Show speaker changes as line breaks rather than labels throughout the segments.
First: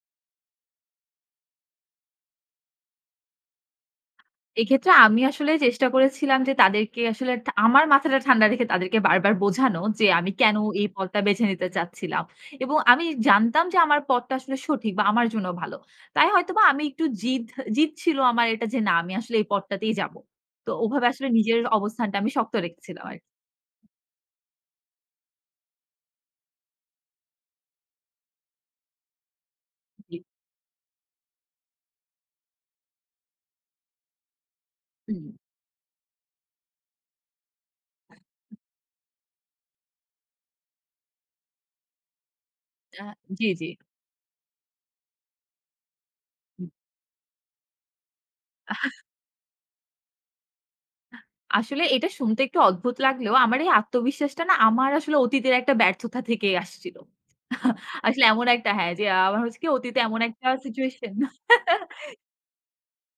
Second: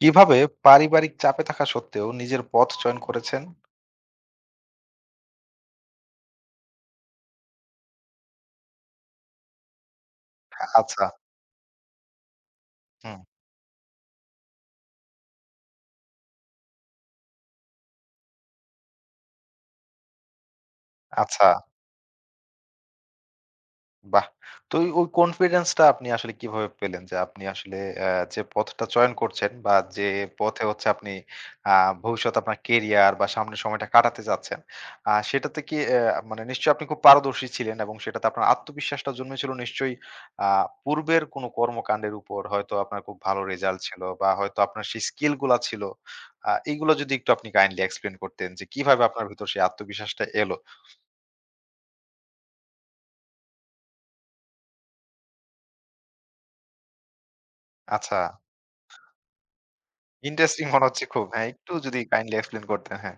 কিভাবে পারিবারিক চাপে থাকা সত্ত্বেও নিজের পথ চয়ন করেছেন?
এক্ষেত্রে আমি আসলে চেষ্টা করেছিলাম যে তাদেরকে আসলে আমার মাথাটা ঠান্ডা রেখে তাদেরকে বারবার বোঝানো যে আমি কেন এই
আচ্ছা।
পথটা বেছে নিতে চাচ্ছিলাম। এবং আমি
হুম,
জানতাম যে আমার পথটা আসলে সঠিক বা আমার জন্য ভালো। তাই হয়তোবা আমি একটু জিদ জিদ ছিল আমার এটা যে না আমি আসলে এই পথটাতেই যাবো। তো ওভাবে আসলে
আচ্ছা।
নিজের অবস্থানটা আমি শক্ত রেখেছিলাম আরকি।
বাহ! তো ওই কনফিডেন্স টা আপনি আসলে কিভাবে পেলেন? যে আপনি আসলে যে পথটা চয়ন করছেন বা যে
জি।
পথে হচ্ছে আপনি আ ভবিষ্যতে আপনার কেরিয়ার বা সামনের সময়টা কাটাতে চাচ্ছেন,
হুম।
সেটাতে কি মানে নিশ্চয়ই আপনি খুব পারদর্শী ছিলেন এবং সেটাতে আপনার আত্মবিশ্বাসটা জন্মেছিল নিশ্চয়ই আ পূর্বের কোনো কর্মকাণ্ডের উপর। হয়তো আপনার
আ
খুব ভালো
জি, জি।
রেজাল্ট ছিল বা হয়তো আপনার সেই স্কিল গুলা ছিল। এগুলো যদি একটু আপনি কাইন্ডলি এক্সপ্লেইন করতেন যে কিভাবে আপনার ভিতর সেই আত্মবিশ্বাসটা এলো?
আসলে এটা শুনতে একটু অদ্ভুত লাগলেও আমার এই আত্মবিশ্বাসটা না আমার আসলে অতীতের একটা ব্যর্থতা থেকে আসছিল।
আচ্ছা।
আসলে এমন একটা হ্যাঁ, যে আমার হচ্ছে কি অতীতে এমন একটা
ইন্টারেস্টিং মনে হচ্ছে
সিচুয়েশন
খুব। হ্যাঁ, একটু যদি কাইন্ডলি এক্সপ্লেইন করতেন। হ্যাঁ।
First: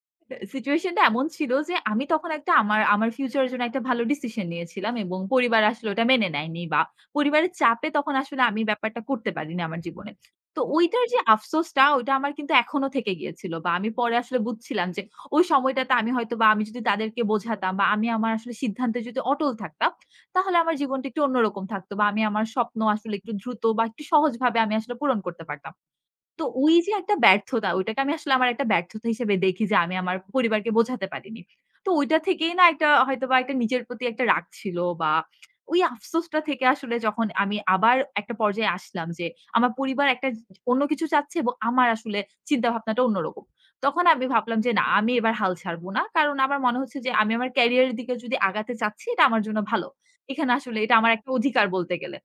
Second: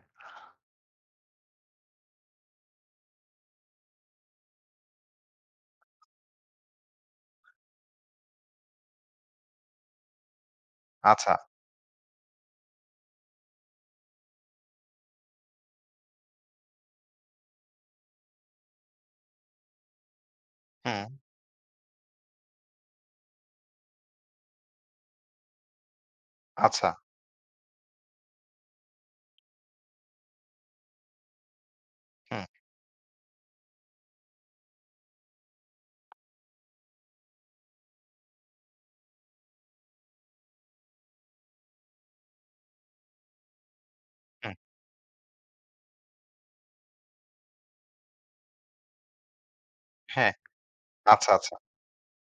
সিচুয়েশনটা এমন ছিল যে আমি তখন একটা আমার আমার ফিউচারের জন্য একটা ভালো ডিসিশন নিয়েছিলাম এবং পরিবার আসলে ওটা মেনে নেয়নি বা পরিবারের চাপে তখন আসলে আমি ব্যাপারটা করতে পারিনি আমার জীবনে। তো ওইটার যে
আচ্ছা।
আফসোসটা ওইটা আমার কিন্তু এখনো থেকে গিয়েছিল বা আমি পরে আসলে বুঝছিলাম যে ওই সময়টাতে আমি হয়তোবা আমি যদি তাদেরকে বোঝাতাম বা আমি আমার আসলে সিদ্ধান্তে যদি অটল থাকতাম, তাহলে আমার
হুম,
জীবনটা একটু অন্যরকম থাকতো বা আমি আমার স্বপ্ন আসলে একটু দ্রুত বা একটু সহজভাবে আমি আসলে পূরণ করতে পারতাম। তো ওই
আচ্ছা।
যে একটা ব্যর্থতা, ওইটাকে আমি আসলে আমার একটা ব্যর্থতা হিসেবে দেখি যে আমি আমার পরিবারকে বোঝাতে পারিনি। তো ওইটা
হুম,
থেকেই না একটা হয়তোবা একটা নিজের প্রতি একটা রাগ ছিল বা ওই আফসোসটা থেকে আসলে যখন আমি আবার একটা পর্যায়ে আসলাম যে আমার পরিবার একটা অন্য কিছু চাচ্ছে এবং আমার আসলে চিন্তাভাবনাটা অন্যরকম। তখন আমি
হুম।
ভাবলাম যে না আমি এবার হাল ছাড়ব না। কারণ আমার মনে হচ্ছে যে আমি আমার ক্যারিয়ারের দিকে যদি আগাতে চাচ্ছি এটা আমার জন্য ভালো।
হ্যাঁ।
এখানে আসলে এটা আমার একটা
আচ্ছা, আচ্ছা।
অধিকার বলতে গেলে।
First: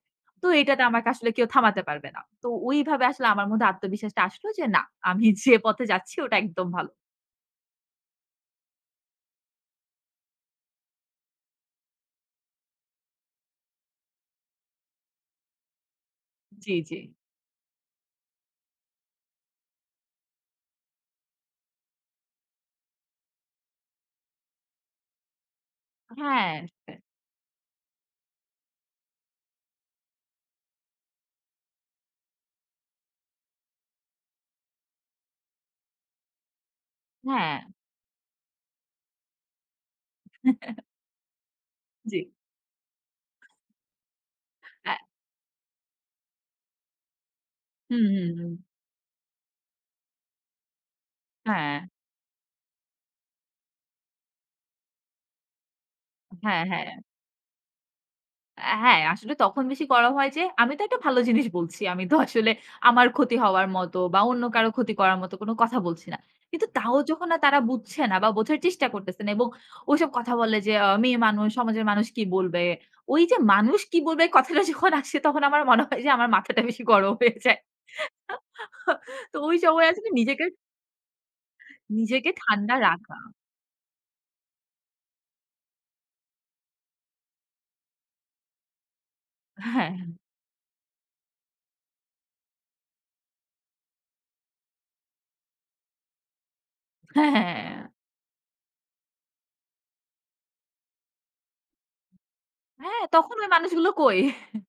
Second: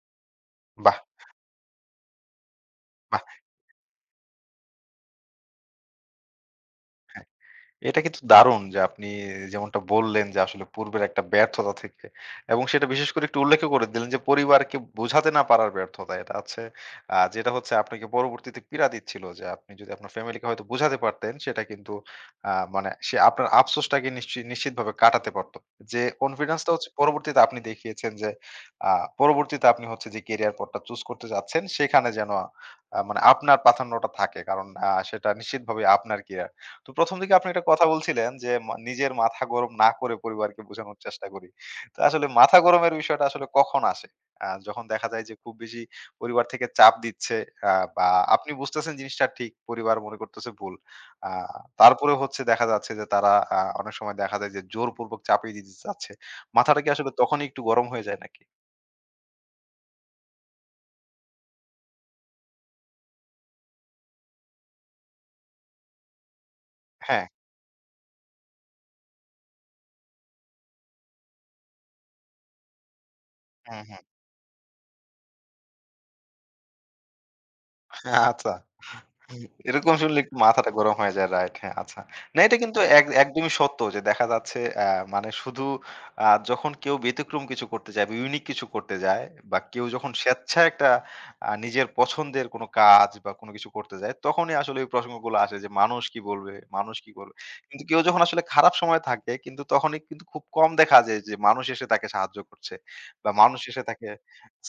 তো এটাতে
বাহ!
আমাকে
বাহ!
আসলে কেউ থামাতে পারবে না। তো ওইভাবে আসলে আমার মধ্যে আত্মবিশ্বাসটা আসলো যে না, আমি যে পথে যাচ্ছি ওটা একদম ভালো।
এটা কিন্তু দারুণ যে আপনি যেমনটা বললেন যে আসলে পূর্বের একটা ব্যর্থতা থেকে এবং সেটা বিশেষ করে একটু উল্লেখ করে দিলেন যে পরিবারকে বোঝাতে না পারার ব্যর্থতা এটা আছে
জি, জি।
যেটা হচ্ছে আপনাকে পরবর্তীতে পীড়া দিচ্ছিল যে আপনি যদি আপনার ফ্যামিলিকে হয়তো বোঝাতে পারতেন সেটা কিন্তু মানে সে আপনার আফসোসটাকে নিশ্চিতভাবে কাটাতে পারতো যে
হ্যাঁ,
কনফিডেন্সটা হচ্ছে পরবর্তীতে আপনি দেখিয়েছেন যে পরবর্তীতে আপনি হচ্ছে যে কেরিয়ার পথটা চুজ করতে যাচ্ছেন সেখানে যেন মানে আপনার প্রাধান্যটা থাকে কারণ সেটা নিশ্চিতভাবে আপনার কি। তো ১ম দিকে আপনি
হ্যাঁ,
একটা কথা বলছিলেন যে, মা নিজের মাথা গরম না করে পরিবারকে বোঝানোর চেষ্টা করি। তো
জি।
আসলে মাথা গরমের বিষয়টা আসলে কখন আসে? যখন
অ্যা
দেখা যায় যে খুব বেশি পরিবার থেকে চাপ দিচ্ছে
হুম,
বা
হুম,
আপনি
হুম।
বুঝতেছেন জিনিসটা ঠিক, পরিবার মনে করতেছে ভুল। আ
হ্যাঁ,
তারপরেও হচ্ছে দেখা যাচ্ছে যে তারা অনেক সময় দেখা যায় যে জোরপূর্বক চাপিয়ে দিতে চাচ্ছে।
হ্যাঁ,
মাথাটা
হ্যাঁ।
কি আসলে তখনই একটু গরম হয়ে যায় নাকি?
হ্যাঁ, আসলে তখন বেশি করা হয় যে, আমি তো একটা ভালো জিনিস বলছি। আমি তো আসলে আমার ক্ষতি হওয়ার মতো বা অন্য কারো ক্ষতি করার মতো কোনো কথা বলছি না। কিন্তু তাও
হ্যাঁ।
যখন না তারা বুঝছে না বা বোঝার চেষ্টা করতেছে না এবং ওইসব কথা বলে যে, মেয়ে মানুষ, সমাজের মানুষ কি বলবে? ওই যে
হুম,
মানুষ কি
হুম।
বলবে কথাটা যখন আসে তখন আমার মনে হয় যে আমার মাথাটা বেশি গরম হয়ে যায়।
আচ্ছা।
তো
হুম,
ওই সময়
এরকম
আসলে
শুনলে একটু
নিজেকে
মাথাটা গরম হয়ে যায়। রাইট, হ্যাঁ, আচ্ছা।
নিজেকে
না এটা
ঠান্ডা
কিন্তু এক
রাখা।
একদমই সত্য যে দেখা যাচ্ছে মানে শুধু যখন কেউ ব্যতিক্রম কিছু করতে যায় বা ইউনিক কিছু করতে যায় বা কেউ
হ্যাঁ,
যখন স্বেচ্ছায় একটা নিজের পছন্দের কোনো কাজ বা কোনো কিছু করতে যায়, তখনই আসলে ওই প্রসঙ্গগুলো আসে যে মানুষ কি বলবে, মানুষ কি
হ্যাঁ,
বলবে? কিন্তু
হ্যাঁ,
কেউ যখন আসলে খারাপ সময় থাকে কিন্তু তখনই কিন্তু খুব কম দেখা যায় যে মানুষ এসে তাকে সাহায্য করছে
হ্যাঁ,
বা
তখন ওই
মানুষ এসে
মানুষগুলো
তাকে
কই?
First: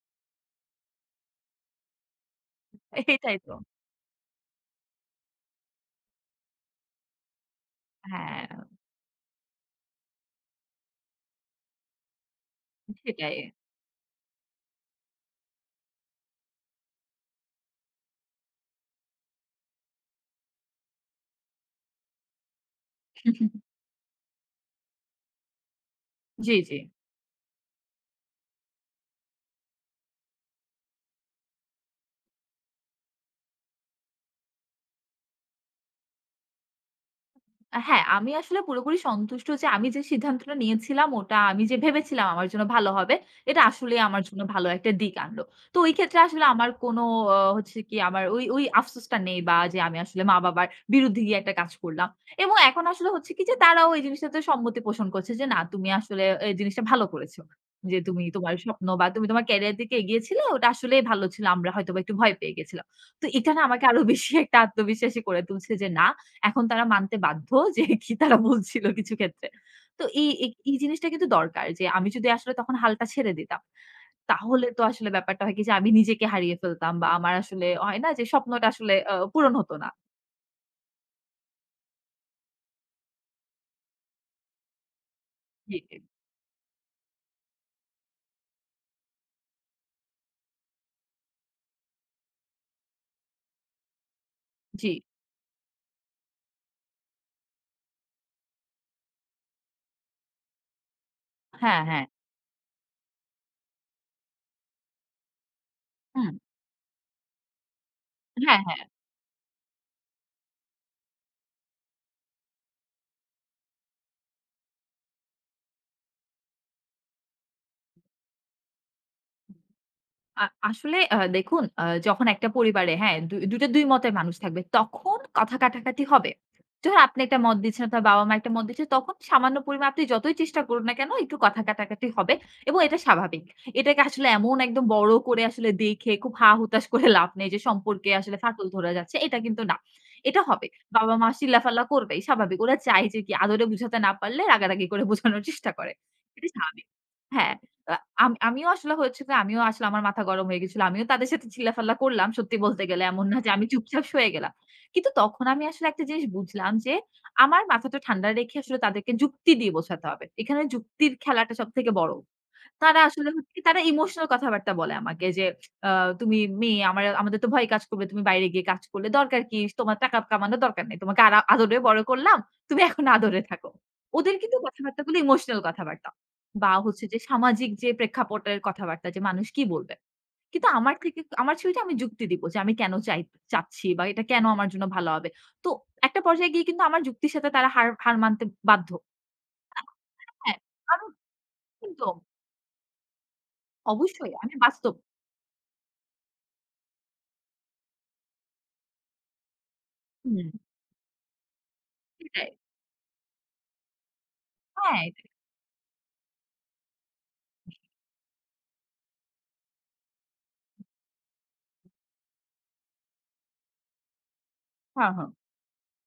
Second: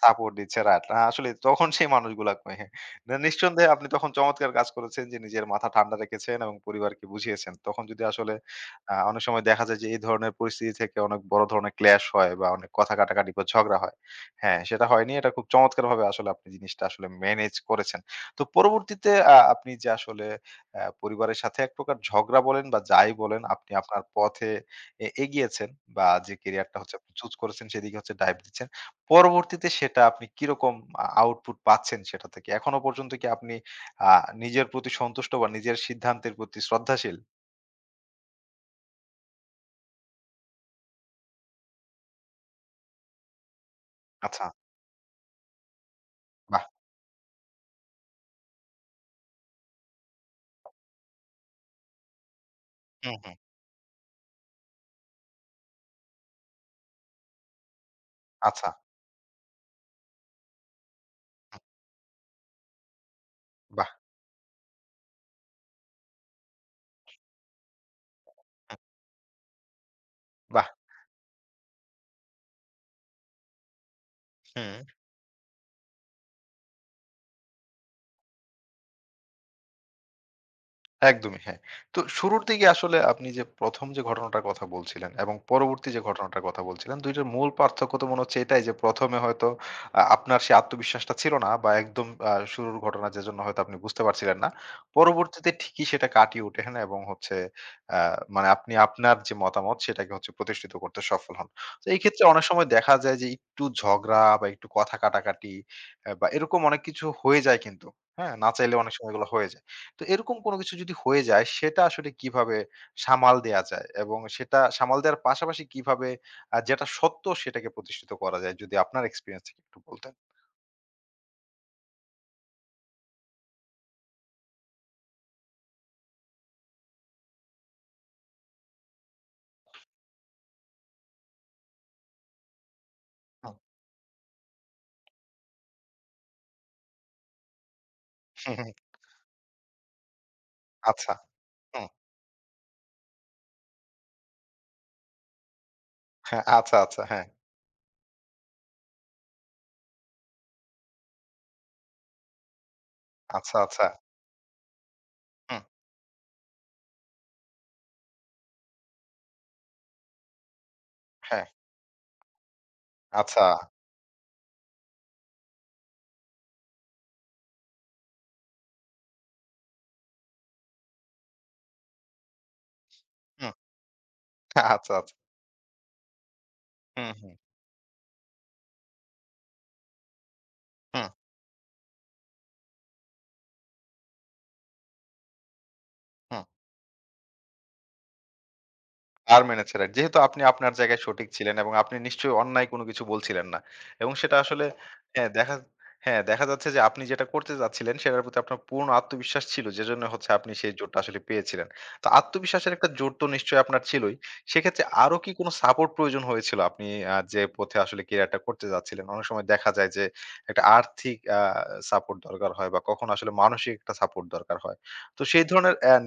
সাপোর্ট দিচ্ছে। রাইট, আসলে তখন সেই মানুষগুলা কই হ্যাঁ। না,
এটাই তো।
নিঃসন্দেহে আপনি তখন চমৎকার কাজ করেছেন যে নিজের মাথা ঠান্ডা রেখেছেন এবং পরিবারকে বুঝিয়েছেন। তখন যদি আসলে
হ্যাঁ,
অনেক সময় দেখা যায় যে এই ধরনের পরিস্থিতি থেকে অনেক বড় ধরনের ক্ল্যাশ হয় বা অনেক কথা কাটাকাটি
সেটাই।
বা ঝগড়া হয়। হ্যাঁ, সেটা হয়নি। এটা খুব চমৎকারভাবে আসলে আপনি জিনিসটা আসলে ম্যানেজ করেছেন। তো পরবর্তীতে আপনি যে আসলে পরিবারের সাথে এক প্রকার ঝগড়া বলেন বা যাই বলেন আপনি আপনার পথে এগিয়েছেন বা যে
জি, জি।
ক্যারিয়ারটা হচ্ছে আপনি চুজ করেছেন সেদিকে হচ্ছে ডাইভ দিচ্ছেন। পরবর্তীতে সেটা আপনি কিরকম আউটপুট পাচ্ছেন সেটা থেকে? এখনো পর্যন্ত কি আপনি আ নিজের প্রতি সন্তুষ্ট বা নিজের সিদ্ধান্তের প্রতি শ্রদ্ধাশীল?
হ্যাঁ, আমি আসলে পুরোপুরি সন্তুষ্ট যে আমি যে সিদ্ধান্তটা নিয়েছিলাম ওটা আমি যে ভেবেছিলাম আমার জন্য ভালো হবে, এটা আসলেই আমার জন্য
আচ্ছা,
ভালো একটা দিক আনলো। তো ওই ক্ষেত্রে আসলে
বাহ!
আমার কোনো হচ্ছে কি আমার ওই ওই আফসোসটা নেই বা যে আমি আসলে মা-বাবার বিরুদ্ধে গিয়ে একটা কাজ করলাম। এবং এখন আসলে
হুম,
হচ্ছে
হুম।
কি যে তারাও এই জিনিসটাতে সম্মতি পোষণ করছে যে না তুমি আসলে এই জিনিসটা ভালো করেছো। যে তুমি তোমার
আচ্ছা,
স্বপ্ন বা তুমি তোমার ক্যারিয়ার দিকে এগিয়েছিলে ওটা আসলেই ভালো ছিল। আমরা হয়তোবা একটু ভয় পেয়ে গেছিলাম। তো এটা না আমাকে
বাহ!
আরো বেশি একটা আত্মবিশ্বাসী করে তুলছে যে না এখন তারা মানতে বাধ্য যে কি তারা বলছিল কিছু ক্ষেত্রে। তো এই এই
বাহ!
এই জিনিসটা কিন্তু দরকার যে আমি যদি আসলে তখন হালটা ছেড়ে দিতাম, তাহলে
হুম।
তো আসলে ব্যাপারটা হয় কি যে আমি নিজেকে হারিয়ে ফেলতাম বা আমার আসলে হয় না যে স্বপ্নটা আসলে পূরণ হতো না।
একদমই হ্যাঁ। তো শুরুর দিকে আসলে আপনি যে ১ম যে ঘটনাটার কথা বলছিলেন এবং
জি,
পরবর্তী যে ঘটনাটার কথা বলছিলেন ২ টার মূল পার্থক্য তো মনে হচ্ছে এটাই যে ১ম এ হয়তো আপনার সেই আত্মবিশ্বাসটা ছিল না বা একদম শুরুর ঘটনা যেজন্য হয়তো আপনি বুঝতে পারছিলেন না।
জি।
পরবর্তীতে ঠিকই সেটা কাটিয়ে উঠেন এবং হচ্ছে আ মানে আপনি আপনার যে মতামত সেটাকে হচ্ছে প্রতিষ্ঠিত করতে সফল হন।
হ্যাঁ,
তো এই
হ্যাঁ।
ক্ষেত্রে অনেক সময় দেখা যায় যে একটু ঝগড়া বা একটু কথা কাটাকাটি বা
হুম।
এরকম অনেক কিছু হয়ে যায় কিন্তু। হ্যাঁ? না
হ্যাঁ,
চাইলেও
হ্যাঁ।
অনেক সময় এগুলো হয়ে যায়। তো এরকম কোনো কিছু যদি হয়ে যায় সেটা আসলে কিভাবে সামাল দেয়া যায়? এবং সেটা সামাল দেওয়ার পাশাপাশি কিভাবে যেটা সত্য সেটাকে প্রতিষ্ঠিত করা যায়? যদি আপনার এক্সপেরিয়েন্স থেকে একটু বলতেন।
আ আসলে দেখুন যখন একটা পরিবারে হ্যাঁ, দুটা ২ মতের মানুষ থাকবে তখন কথা কাটাকাটি হবে। যখন আপনি একটা মত দিচ্ছেন আপনার বাবা-মা একটা মত দিচ্ছে তখন সামান্য পরিমাণ আপনি যতই চেষ্টা করুন না কেন একটু কথা কাটাকাটি হবে এবং এটা স্বাভাবিক।
হুম,
এটাকে আসলে এমন একদম বড় করে আসলে দেখে খুব হা-হুতাশ করে লাভ নেই যে সম্পর্কে আসলে
হুম,
ফাটল
হুম।
ধরা যাচ্ছে এটা কিন্তু না। এটা হবে।
আচ্ছা।
বাবা-মা চিল্লাফাল্লা
হুম।
করবেই স্বাভাবিক। ওরা চায় যে কি আদরে বুঝাতে না পারলে রাগারাগি করে বোঝানোর চেষ্টা করে।
হ্যাঁ,
এটা
আচ্ছা,
স্বাভাবিক।
আচ্ছা। হ্যাঁ।
হ্যাঁ, আ আমি আসলে হয়েছে যে আমিও আসলে আমার মাথা গরম হয়ে গেছিল। আমিও তাদের সাথে চিল্লাফাল্লা করলাম সত্যি বলতে গেলে। এমন না যে
আচ্ছা,
আমি
আচ্ছা।
চুপচাপ সয়ে গেলাম। কিন্তু তখন
হুম।
আমি আসলে একটা জিনিস বুঝলাম যে আমার মাথাটা ঠান্ডা রেখে আসলে তাদেরকে যুক্তি দিয়ে বোঝাতে হবে। এখানে যুক্তির
হ্যাঁ।
খেলাটা সবথেকে বড়। তারা আসলে
আচ্ছা।
হচ্ছে কি তারা ইমোশনাল কথাবার্তা বলে আমাকে যে আ "তুমি মেয়ে আমাদের তো ভয় কাজ করবে। তুমি বাইরে গিয়ে কাজ করলে দরকার কি? তোমার টাকা কামানোর দরকার নেই। তোমাকে আরা আদরে বড় করলাম। তুমি এখন আদরে
হুম।
থাকো।" ওদের কিন্তু
আচ্ছা, আচ্ছা।
কথাবার্তাগুলো ইমোশনাল কথাবার্তা। বা হচ্ছে
হুম,
যে
হুম।
সামাজিক যে প্রেক্ষাপটের কথাবার্তা যে মানুষ কি বলবে? কিন্তু আমার
হুম,
থেকে আমার ছবিটা আমি যুক্তি দিব যে আমি কেন চাচ্ছি বা এটা কেন আমার জন্য ভালো হবে। তো একটা
হুম।
পর্যায়ে গিয়ে কিন্তু আমার যুক্তির সাথে তারা হার হার মানতে বাধ্য।
আর মেনেছে রাইট। যেহেতু আপনি
হ্যাঁ,
আপনার জায়গায়
আমি
সঠিক ছিলেন এবং আপনি
একদম
নিশ্চয়ই অন্যায় কোনো কিছু বলছিলেন না। এবং
অবশ্যই
সেটা
আমি
আসলে
বাস্তব
হ্যাঁ, দেখা হ্যাঁ, দেখা যাচ্ছে যে আপনি যেটা করতে যাচ্ছিলেন সেটার প্রতি আপনার পূর্ণ আত্মবিশ্বাস ছিল। যেজন্য হচ্ছে
হুম,
আপনি সেই জোরটা আসলে পেয়েছিলেন। তো
সেটাই।
আত্মবিশ্বাসের একটা জোর তো নিশ্চয়ই আপনার ছিলই। সেক্ষেত্রে
হ্যাঁ,
আরো
এটাই।
কি কোনো সাপোর্ট প্রয়োজন হয়েছিল? আপনি যে পথে আসলে ক্যারিয়ারটা করতে যাচ্ছিলেন। অনেক সময় দেখা যায় যে একটা আর্থিক সাপোর্ট দরকার হয় বা কখনো আসলে মানসিক একটা সাপোর্ট দরকার হয়।
হ্যাঁ,
তো
হ্যাঁ।
সেই ধরনের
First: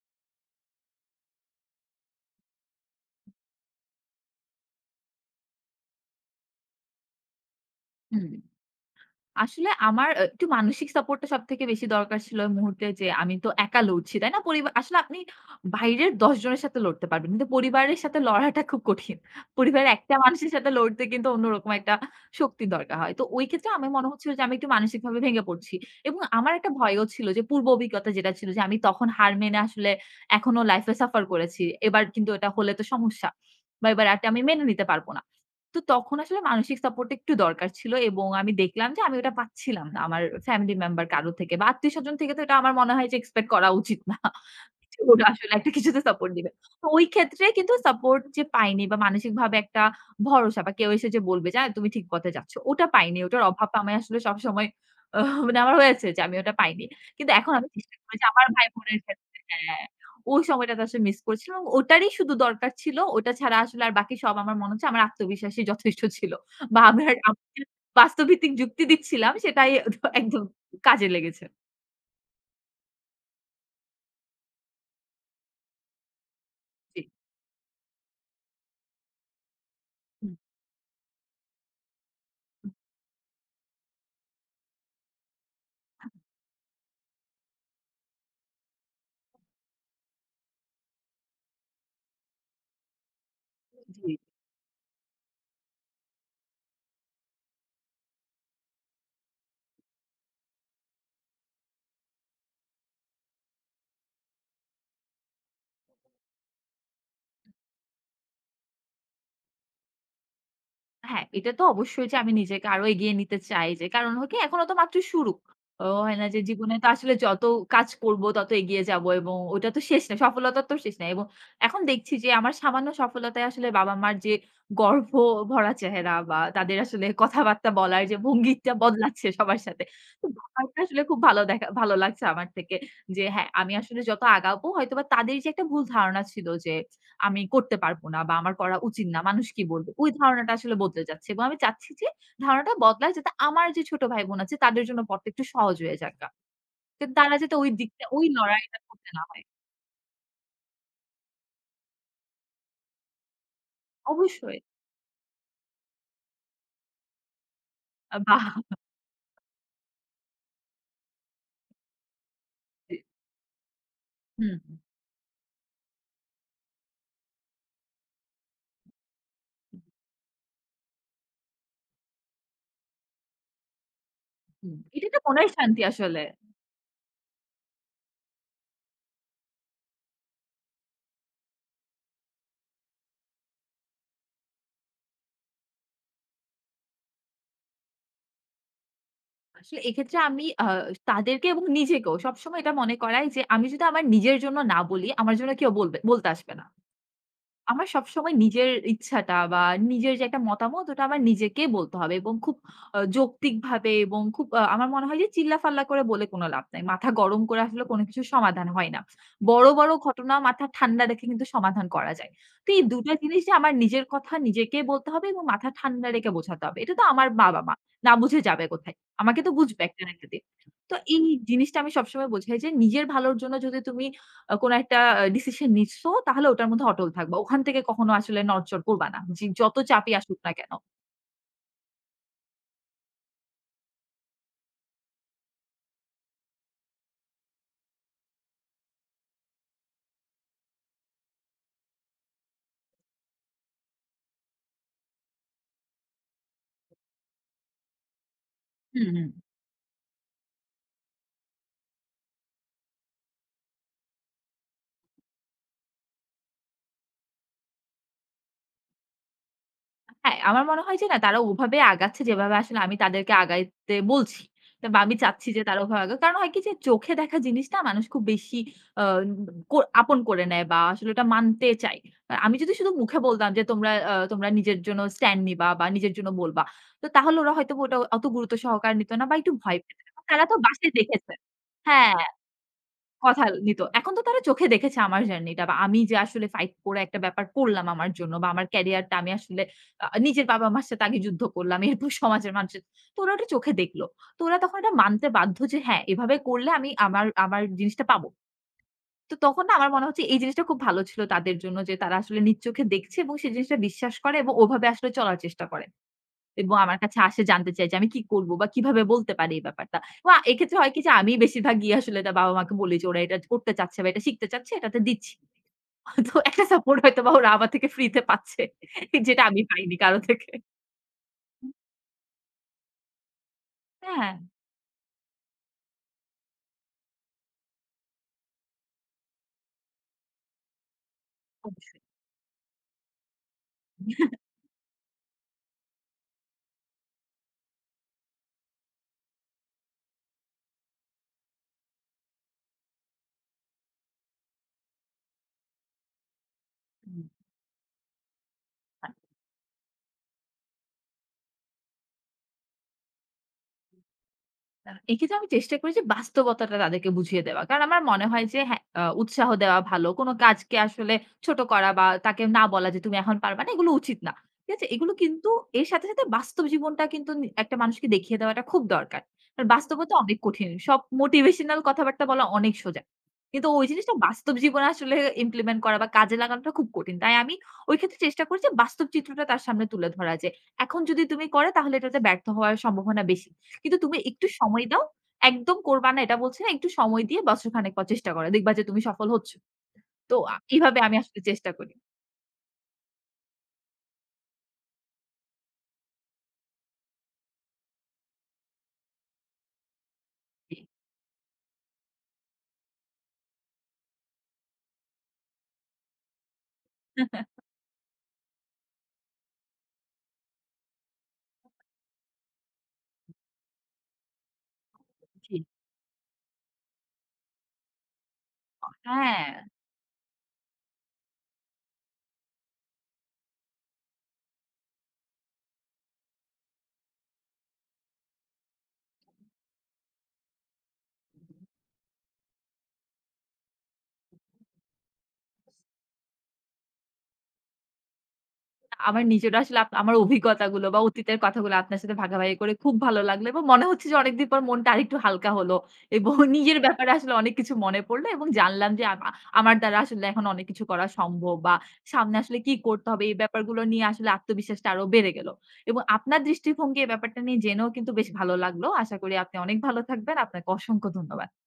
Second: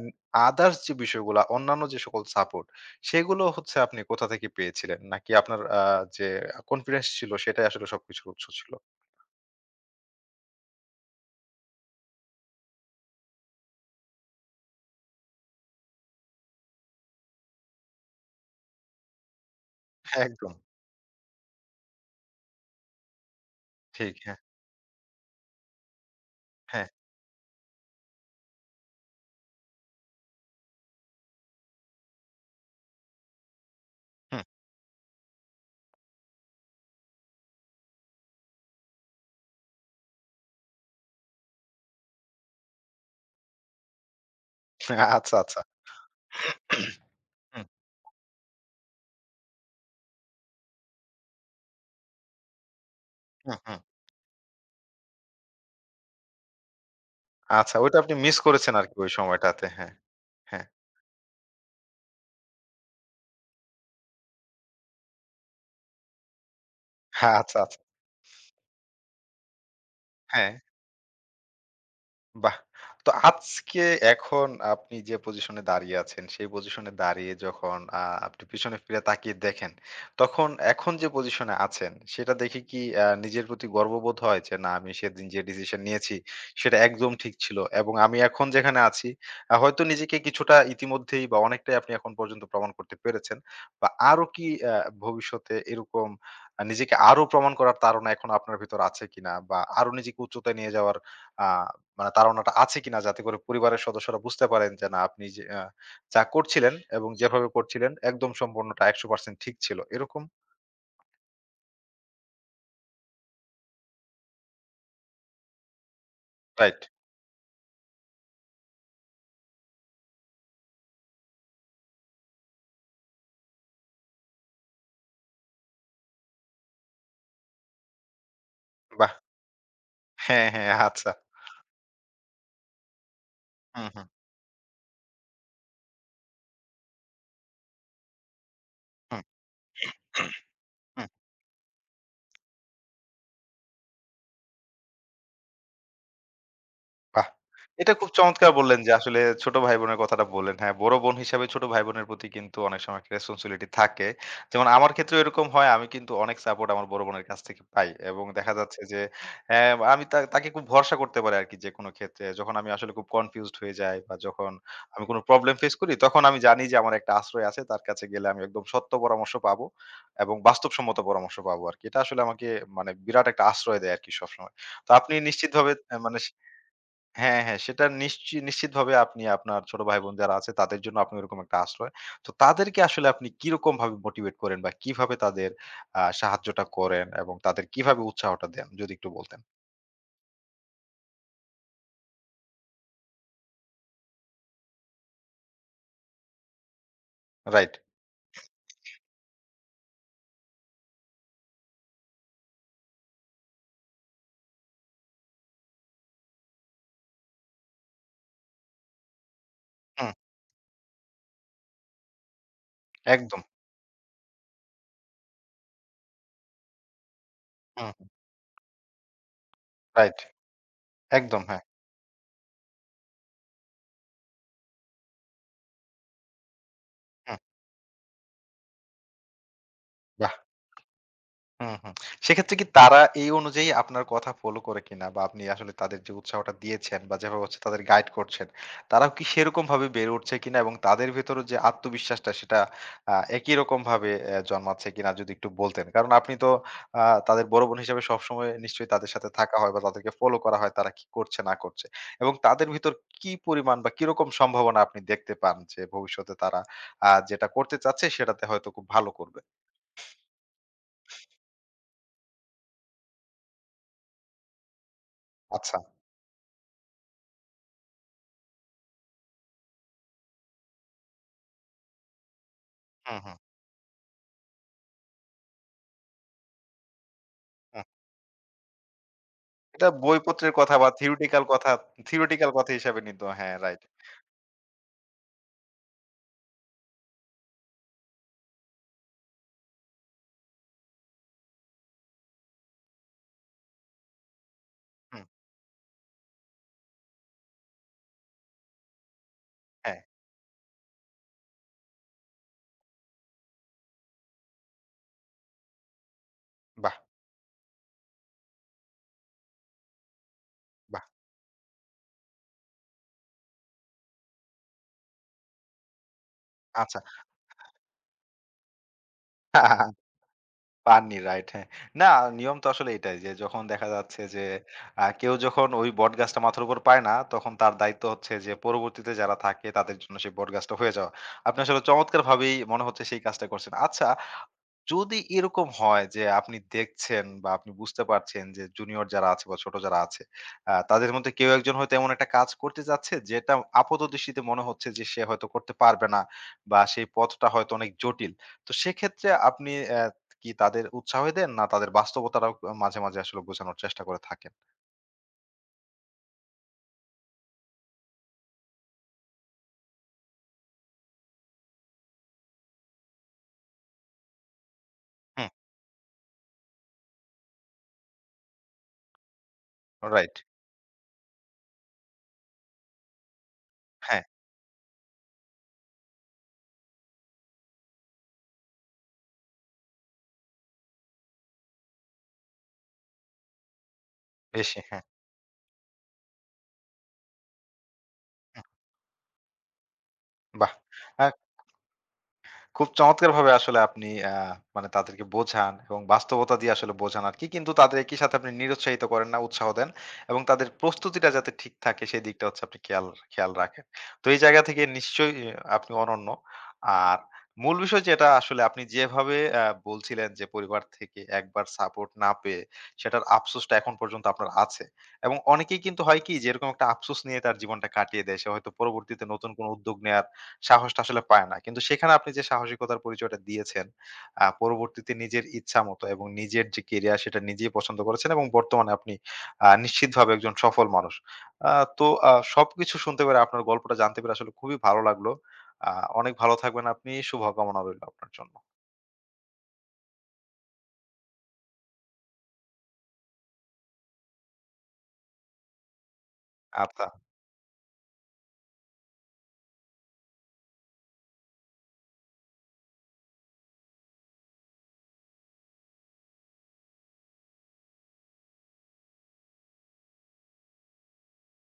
আদার্স যে বিষয়গুলা অন্যান্য যে সকল সাপোর্ট সেগুলো হচ্ছে আপনি কোথা থেকে পেয়েছিলেন? নাকি আপনার যে কনফিডেন্স ছিল সেটাই আসলে সবকিছুর
হুম।
উৎস ছিল?
আসলে আমার একটু মানসিক সাপোর্টটা সবথেকে বেশি দরকার ছিল ওই মুহূর্তে যে আমি তো একা লড়ছি, তাই না? আসলে আপনি বাইরের ১০ জনের সাথে লড়তে পারবেন। কিন্তু পরিবারের সাথে লড়াটা খুব কঠিন। পরিবারের একটা মানুষের
একদম।
সাথে লড়তে কিন্তু অন্যরকম একটা শক্তির দরকার হয়। তো ওই ক্ষেত্রে আমার মনে
ঠিক,
হচ্ছিল
হ্যাঁ,
যে আমি একটু মানসিকভাবে ভেঙে পড়ছি। এবং আমার একটা
হ্যাঁ,
ভয়ও ছিল যে পূর্ব অভিজ্ঞতা যেটা ছিল যে আমি তখন হার মেনে আসলে এখনো লাইফ এ সাফার করেছি। এবার কিন্তু এটা হলে তো সমস্যা। বা এবার এটা
হুম,
আমি মেনে নিতে পারব না। তো তখন আসলে মানসিক সাপোর্ট একটু দরকার ছিল এবং আমি দেখলাম যে আমি ওটা পাচ্ছিলাম না। আমার ফ্যামিলি মেম্বার কারো থেকে বা আত্মীয়স্বজন থেকে তো এটা আমার মনে হয় যে এক্সপেক্ট করা উচিত না। যে ওরা
আচ্ছা,
আসলে
আচ্ছা।
একটা কিছুতে সাপোর্ট দিবে। তো ওই ক্ষেত্রে
হুম,
কিন্তু সাপোর্ট যে পাইনি বা মানসিকভাবে একটা ভরসা বা কেউ এসে যে বলবে যে, তুমি ঠিক পথে যাচ্ছ।" ওটা পাইনি। ওটার
হুম,
অভাব
হুম।
আমি আসলে সবসময় আহ মানে আমার হয়েছে যে আমি ওটা পাইনি। কিন্তু এখন আমি
আচ্ছা,
চেষ্টা
ওইটা আপনি
করি যে
মিস
আমার
করেছেন আরকি
ভাই-বোনের
ওই
ক্ষেত্রে
সময়টাতে।
হ্যাঁ।
হ্যাঁ,
ওই সময়টাতে আসলে মিস করছিলাম। এবং ওটারই শুধু দরকার ছিল। ওটা ছাড়া আসলে আর বাকি সব আমার মনে হচ্ছে আমার আত্মবিশ্বাসই যথেষ্ট ছিল। বা আমার
হ্যাঁ,
আমি
আচ্ছা,
যে
আচ্ছা।
বাস্তবভিত্তিক যুক্তি দিচ্ছিলাম সেটাই একদম
হ্যাঁ।
কাজে লেগেছে।
বাহ! তো আজকে এখন আপনি যে পজিশনে দাঁড়িয়ে আছেন, সেই পজিশনে
জি।
দাঁড়িয়ে যখন আপনি পিছনে ফিরে তাকিয়ে দেখেন,
হুম,
তখন এখন যে পজিশনে আছেন, সেটা দেখে কি নিজের প্রতি গর্ববোধ হয় যে, "না, আমি সেদিন যে ডিসিশন নিয়েছি, সেটা একদম ঠিক ছিল।" এবং আমি এখন যেখানে আছি, হয়তো নিজেকে কিছুটা ইতিমধ্যেই বা অনেকটাই আপনি এখন পর্যন্ত প্রমাণ করতে পেরেছেন। বা
জি।
আরো কি আ ভবিষ্যতে এরকম নিজেকে আরো প্রমাণ করার তাড়না এখন আপনার ভেতর আছে কিনা? বা আরো নিজেকে উচ্চতায় নিয়ে যাওয়ার আ মানে তাড়নাটা আছে কিনা? যাতে করে পরিবারের সদস্যরা বুঝতে পারেন যে না আপনি যে যা করছিলেন এবং যেভাবে করছিলেন একদম সম্পূর্ণটা 100% ঠিক ছিল। এরকম?
হ্যাঁ, এটা তো অবশ্যই যে আমি নিজেকে আরো এগিয়ে নিতে চাই যে কারণ হয় কি এখনো তো মাত্র শুরু। ও হয় না যে জীবনে
রাইট।
তো আসলে যত কাজ করব তত এগিয়ে যাব এবং ওটা তো শেষ না। সফলতা তো শেষ নাই এবং এখন দেখছি যে আমার সামান্য সফলতায় আসলে বাবা-মার যে গর্ব ভরা চেহারা বা তাদের আসলে কথাবার্তা বলার যে ভঙ্গিটা
বাহ!
বদলাচ্ছে সবার সাথে। তো
হ্যাঁ, হ্যাঁ
ব্যাপারটা আসলে
আচ্ছা।
খুব ভালো দেখা ভালো লাগছে আমার থেকে যে হ্যাঁ, আমি
হুম,
আসলে
হুম,
যত আগাবো হয়তোবা তাদের যে একটা ভুল ধারণা ছিল যে আমি করতে পারব না বা আমার করা উচিত না।
হুম,
মানুষ কি বলবে? ওই ধারণাটা আসলে বদলে
হুম।
যাচ্ছে এবং আমি চাচ্ছি যে ধারণাটা বদলায় যাতে আমার যে ছোট ভাই-বোন আছে তাদের জন্য পথটা একটু সহজ হয়ে যাক গা। কিন্তু
বাহ!
তারা যাতে ওই
এটা
দিকটা
খুব
ওই
চমৎকার বললেন
লড়াইটা
যে
করতে
আসলে
না হয়।
ছোট ভাই-বোনের কথাটা বললেন। হ্যাঁ, বড় বোন হিসাবে ছোট ভাই-বোনের প্রতি কিন্তু অনেক সময় একটা রেসপনসিবিলিটি থাকে।
অবশ্যই।
যেমন আমার ক্ষেত্রেও এরকম হয়। আমি কিন্তু অনেক সাপোর্ট আমার বড় বোনের কাছ থেকে পাই। এবং
বাহ!
দেখা যাচ্ছে যে অ্যা আমি তাকে খুব ভরসা করতে পারি আরকি যেকোনো ক্ষেত্রে। যখন আমি আসলে খুব কনফিউজড হয়ে যাই বা যখন
হুম, হুম।
আমি কোনো প্রবলেম ফেস করি তখন আমি জানি যে আমার একটা আশ্রয় আছে। তার কাছে গেলে আমি একদম সত্য পরামর্শ পাবো এবং বাস্তবসম্মত পরামর্শ পাবো আরকি। এটা আসলে আমাকে মানে বিরাট একটা আশ্রয় দেয় আরকি সবসময়। তো
এটা
আপনি
একটা মনের
নিশ্চিতভাবে
শান্তি
মানে
আসলে।
হ্যাঁ, হ্যাঁ। সেটা নিশ্চিতভাবে আপনি আপনার ছোট ভাই-বোন যারা আছে তাদের জন্য আপনি ওরকম একটা আশ্রয়। তো তাদেরকে আসলে আপনি কিরকম ভাবে মোটিভেট করেন বা কিভাবে তাদের সাহায্যটা করেন এবং তাদের কিভাবে উৎসাহটা দেন? যদি একটু বলতেন।
আসলে এক্ষেত্রে আমি তাদেরকে এবং নিজেকেও সবসময় এটা মনে করাই যে আমি যদি আমার নিজের জন্য না বলি, আমার জন্য কেউ বলবে বলতে আসবে না।
রাইট।
আমার সবসময় নিজের ইচ্ছাটা বা নিজের যে একটা মতামত ওটা আমার নিজেকেই বলতে হবে এবং খুব যৌক্তিকভাবে এবং খুব আমার মনে হয় যে চিল্লাফাল্লা করে বলে কোনো লাভ নাই। মাথা গরম করে আসলে কোনো কিছুর সমাধান হয় না। বড়
হুম,
ঘটনা মাথা ঠান্ডা রেখে কিন্তু সমাধান করা যায়। তো এই ২ টা
একদম।
জিনিস যে আমার নিজের কথা নিজেকে বলতে হবে এবং মাথা ঠান্ডা রেখে বোঝাতে হবে। এটা তো আমার বাবা-মা।
হুম,
না বুঝে যাবে কোথায়? আমাকে তো বুঝবে একটা না
রাইট।
একটা দিন। তো এই
একদম, হ্যাঁ।
জিনিসটা আমি সবসময় বোঝাই যে নিজের ভালোর জন্য যদি তুমি কোনো একটা ডিসিশন নিচ্ছো তাহলে ওটার মধ্যে অটল থাকবা।
হুম,
ওখান থেকে কখনো আসলে নড়চড় করবা না। যে যত চাপই
বাহ!
আসুক না কেন।
হুম, হুম। সেক্ষেত্রে কি তারা এই অনুযায়ী আপনার কথা ফলো করে কিনা? বা আপনি আসলে তাদের যে উৎসাহটা দিয়েছেন বা যেভাবে হচ্ছে তাদের গাইড করছেন, তারাও কি সেরকমভাবে বেড়ে উঠছে কিনা? এবং তাদের ভেতরে যে আত্মবিশ্বাসটা সেটা একই রকমভাবে জন্মাচ্ছে কিনা যদি একটু বলতেন। কারণ আপনি তো আ তাদের বড় বোন হিসেবে সবসময় নিশ্চয়ই
হুম,
তাদের
হুম।
সাথে থাকা হয় বা তাদেরকে ফলো করা হয় তারা কি করছে না করছে। এবং তাদের ভিতর কি পরিমাণ বা কিরকম সম্ভাবনা আপনি দেখতে পান যে ভবিষ্যতে তারা যেটা করতে চাচ্ছে সেটাতে হয়তো খুব ভালো করবে?
হ্যাঁ, আমার মনে হয় যে না তারা ওভাবে আগাচ্ছে যেভাবে আসলে আমি তাদেরকে আগাইতে বলছি। বা আমি চাচ্ছি যে
আচ্ছা।
তারা ওভাবে আগাক। কারণ হয় কি যে চোখে দেখা জিনিসটা মানুষ খুব বেশি আ কো আপন করে নেয় বা আসলে ওটা মানতে চায়। আর আমি যদি শুধু
হুম,
মুখে
হুম।
বলতাম যে তোমরা তোমরা নিজের জন্য স্ট্যান্ড নিবা বা নিজের জন্য বলবা। তো তাহলে ওরা হয়তো ওটা অত গুরুত্ব সহকারে নিত না বা একটু ভয়
এটা
পেত। তারা
বইপত্রের
তো
কথা বা
বাসায় দেখেছে।
থিওরিটিক্যাল কথা
হ্যাঁ।
থিওরিটিক্যাল কথা হিসাবে নিত।
কথা
হ্যাঁ,
নিত।
রাইট।
এখন তো তারা চোখে দেখেছে আমার জার্নিটা বা আমি যে আসলে ফাইট করে একটা ব্যাপার করলাম আমার জন্য বা আমার ক্যারিয়ারটা আমি আসলে নিজের বাবা-মার সাথে আগে যুদ্ধ করলাম। এরপর সমাজের মানুষের তো ওরা ওটা চোখে দেখল। তো ওরা তখন এটা
হুম,
মানতে বাধ্য যে হ্যাঁ, এভাবে করলে আমি আমার আমার জিনিসটা পাবো। তো তখন না আমার
হ্যাঁ,
মনে হচ্ছে এই জিনিসটা খুব ভালো ছিল তাদের জন্য যে তারা আসলে নিজ চোখে দেখছে এবং সেই জিনিসটা বিশ্বাস করে এবং ওভাবে আসলে চলার চেষ্টা করে। এবং
বাহ!
আমার কাছে আসে জানতে চায় যে আমি কি করব বা কিভাবে বলতে পারি এই ব্যাপারটা। বা এক্ষেত্রে হয় কি
বাহ!
যে আমি বেশিরভাগ গিয়ে আসলে তার বাবা-মাকে বলি যে ওরা এটা করতে চাচ্ছে বা এটা শিখতে চাচ্ছে এটাতে দিচ্ছি। তো একটা সাপোর্ট
আচ্ছা।
হয়তোবা ওরা আমার থেকে ফ্রিতে পাচ্ছে যেটা আমি পাইনি কারো থেকে।
পাননি রাইট হ্যাঁ। না নিয়ম তো আসলে এটাই যে যখন দেখা যাচ্ছে
হ্যাঁ,
যে কেউ যখন ওই বটগাছটা মাথার উপর পায় না তখন তার দায়িত্ব হচ্ছে যে পরবর্তীতে যারা থাকে তাদের জন্য সেই বটগাছটা হয়ে যাওয়া। আপনি আসলে
অবশ্যই।
চমৎকারভাবেই মনে হচ্ছে সেই কাজটা করছেন। আচ্ছা যদি এরকম হয় যে আপনি দেখছেন বা আপনি বুঝতে পারছেন যে জুনিয়র যারা আছে বা ছোট যারা আছে তাদের মধ্যে কেউ একজন হয়তো এমন একটা কাজ করতে যাচ্ছে যেটা আপাত দৃষ্টিতে মনে হচ্ছে যে সে হয়তো করতে পারবে না বা সেই পথটা হয়তো অনেক জটিল তো সেক্ষেত্রে আপনি আহ, কি তাদের উৎসাহ দেন না তাদের বাস্তবতাটাও মাঝে মাঝে আসলে বোঝানোর চেষ্টা করে থাকেন
না, এক্ষেত্রে আমি চেষ্টা করি যে বাস্তবতাটা তাদেরকে বুঝিয়ে দেওয়া। কারণ আমার মনে হয় যে হ্যাঁ, উৎসাহ দেওয়া ভালো। কোন কাজকে আসলে ছোট করা বা তাকে না বলা যে, "তুমি এখন পারবা না" এগুলো উচিত না। ঠিক আছে? এগুলো
হুম
কিন্তু এর সাথে বাস্তব জীবনটা কিন্তু একটা মানুষকে দেখিয়ে দেওয়াটা খুব দরকার। কারণ বাস্তবতা
রাইট
অনেক কঠিন। সব মোটিভেশনাল কথাবার্তা বলা অনেক সোজা। কিন্তু ওই জিনিসটা
হ্যাঁ
বাস্তব জীবনে আসলে ইমপ্লিমেন্ট করা বা কাজে লাগানোটা খুব কঠিন। তাই আমি ওই ক্ষেত্রে চেষ্টা করি যে বাস্তব চিত্রটা তার সামনে তুলে ধরা যে, এখন যদি তুমি করে তাহলে এটাতে ব্যর্থ হওয়ার সম্ভাবনা বেশি। কিন্তু তুমি একটু
বেশি
সময়
হ্যাঁ
দাও। একদম করবা না এটা বলছি না। একটু সময় দিয়ে বছরখানেক পর চেষ্টা করো।
হুম,
দেখবা যে তুমি সফল হচ্ছ। তো এভাবে আমি
বাহ
আসলে চেষ্টা করি।
খুব চমৎকারভাবে আসলে আপনি মানে তাদেরকে বোঝান এবং বাস্তবতা দিয়ে আসলে বোঝান আরকি। কিন্তু তাদের একই সাথে আপনি নিরুৎসাহিত করেন না, উৎসাহ দেন এবং তাদের
জি।
প্রস্তুতিটা যাতে ঠিক থাকে সেই দিকটা হচ্ছে আপনি খেয়াল খেয়াল রাখেন। তো এই জায়গা থেকে নিশ্চয়ই আপনি অনন্য। আর মূল বিষয় যেটা আসলে আপনি যেভাবে বলছিলেন যে পরিবার থেকে একবার সাপোর্ট না পেয়ে সেটার আফসোসটা এখন পর্যন্ত আপনার আছে। এবং
জি।
অনেকেই কিন্তু হয় কি যে এরকম একটা আফসোস নিয়ে তার জীবনটা কাটিয়ে দেয়। সে হয়তো পরবর্তীতে
হ্যাঁ।
নতুন কোনো উদ্যোগ নেয়ার সাহসটা আসলে পায় না। কিন্তু সেখানে আপনি যে সাহসিকতার পরিচয়টা দিয়েছেন, পরবর্তীতে নিজের ইচ্ছামত এবং নিজের যে কেরিয়ার সেটা নিজেই পছন্দ করেছেন এবং বর্তমানে আপনি নিশ্চিতভাবে একজন সফল মানুষ। আ তো সবকিছু শুনতে পেরে আপনার গল্পটা জানতে পেরে আসলে খুবই ভালো লাগলো। আ অনেক ভালো থাকবেন আপনি। শুভকামনা রইলো আপনার জন্য।
আমার নিজেরও আসলে আমার অভিজ্ঞতাগুলো বা অতীতের কথাগুলো আপনার সাথে ভাগাভাগি করে খুব ভালো লাগলো এবং মনে হচ্ছে যে অনেকদিন পর মনটা আরেকটু হালকা হলো এবং নিজের
আচ্ছা।
ব্যাপারে আসলে অনেক কিছু মনে পড়লো এবং জানলাম যে আমার দ্বারা আসলে এখন অনেক কিছু করা সম্ভব বা সামনে আসলে কি করতে হবে এই ব্যাপারগুলো নিয়ে আসলে আত্মবিশ্বাসটা আরো বেড়ে গেল এবং আপনার দৃষ্টিভঙ্গি এই ব্যাপারটা নিয়ে জেনেও কিন্তু বেশ ভালো লাগলো। আশা করি আপনি অনেক ভালো থাকবেন। আপনাকে অসংখ্য ধন্যবাদ।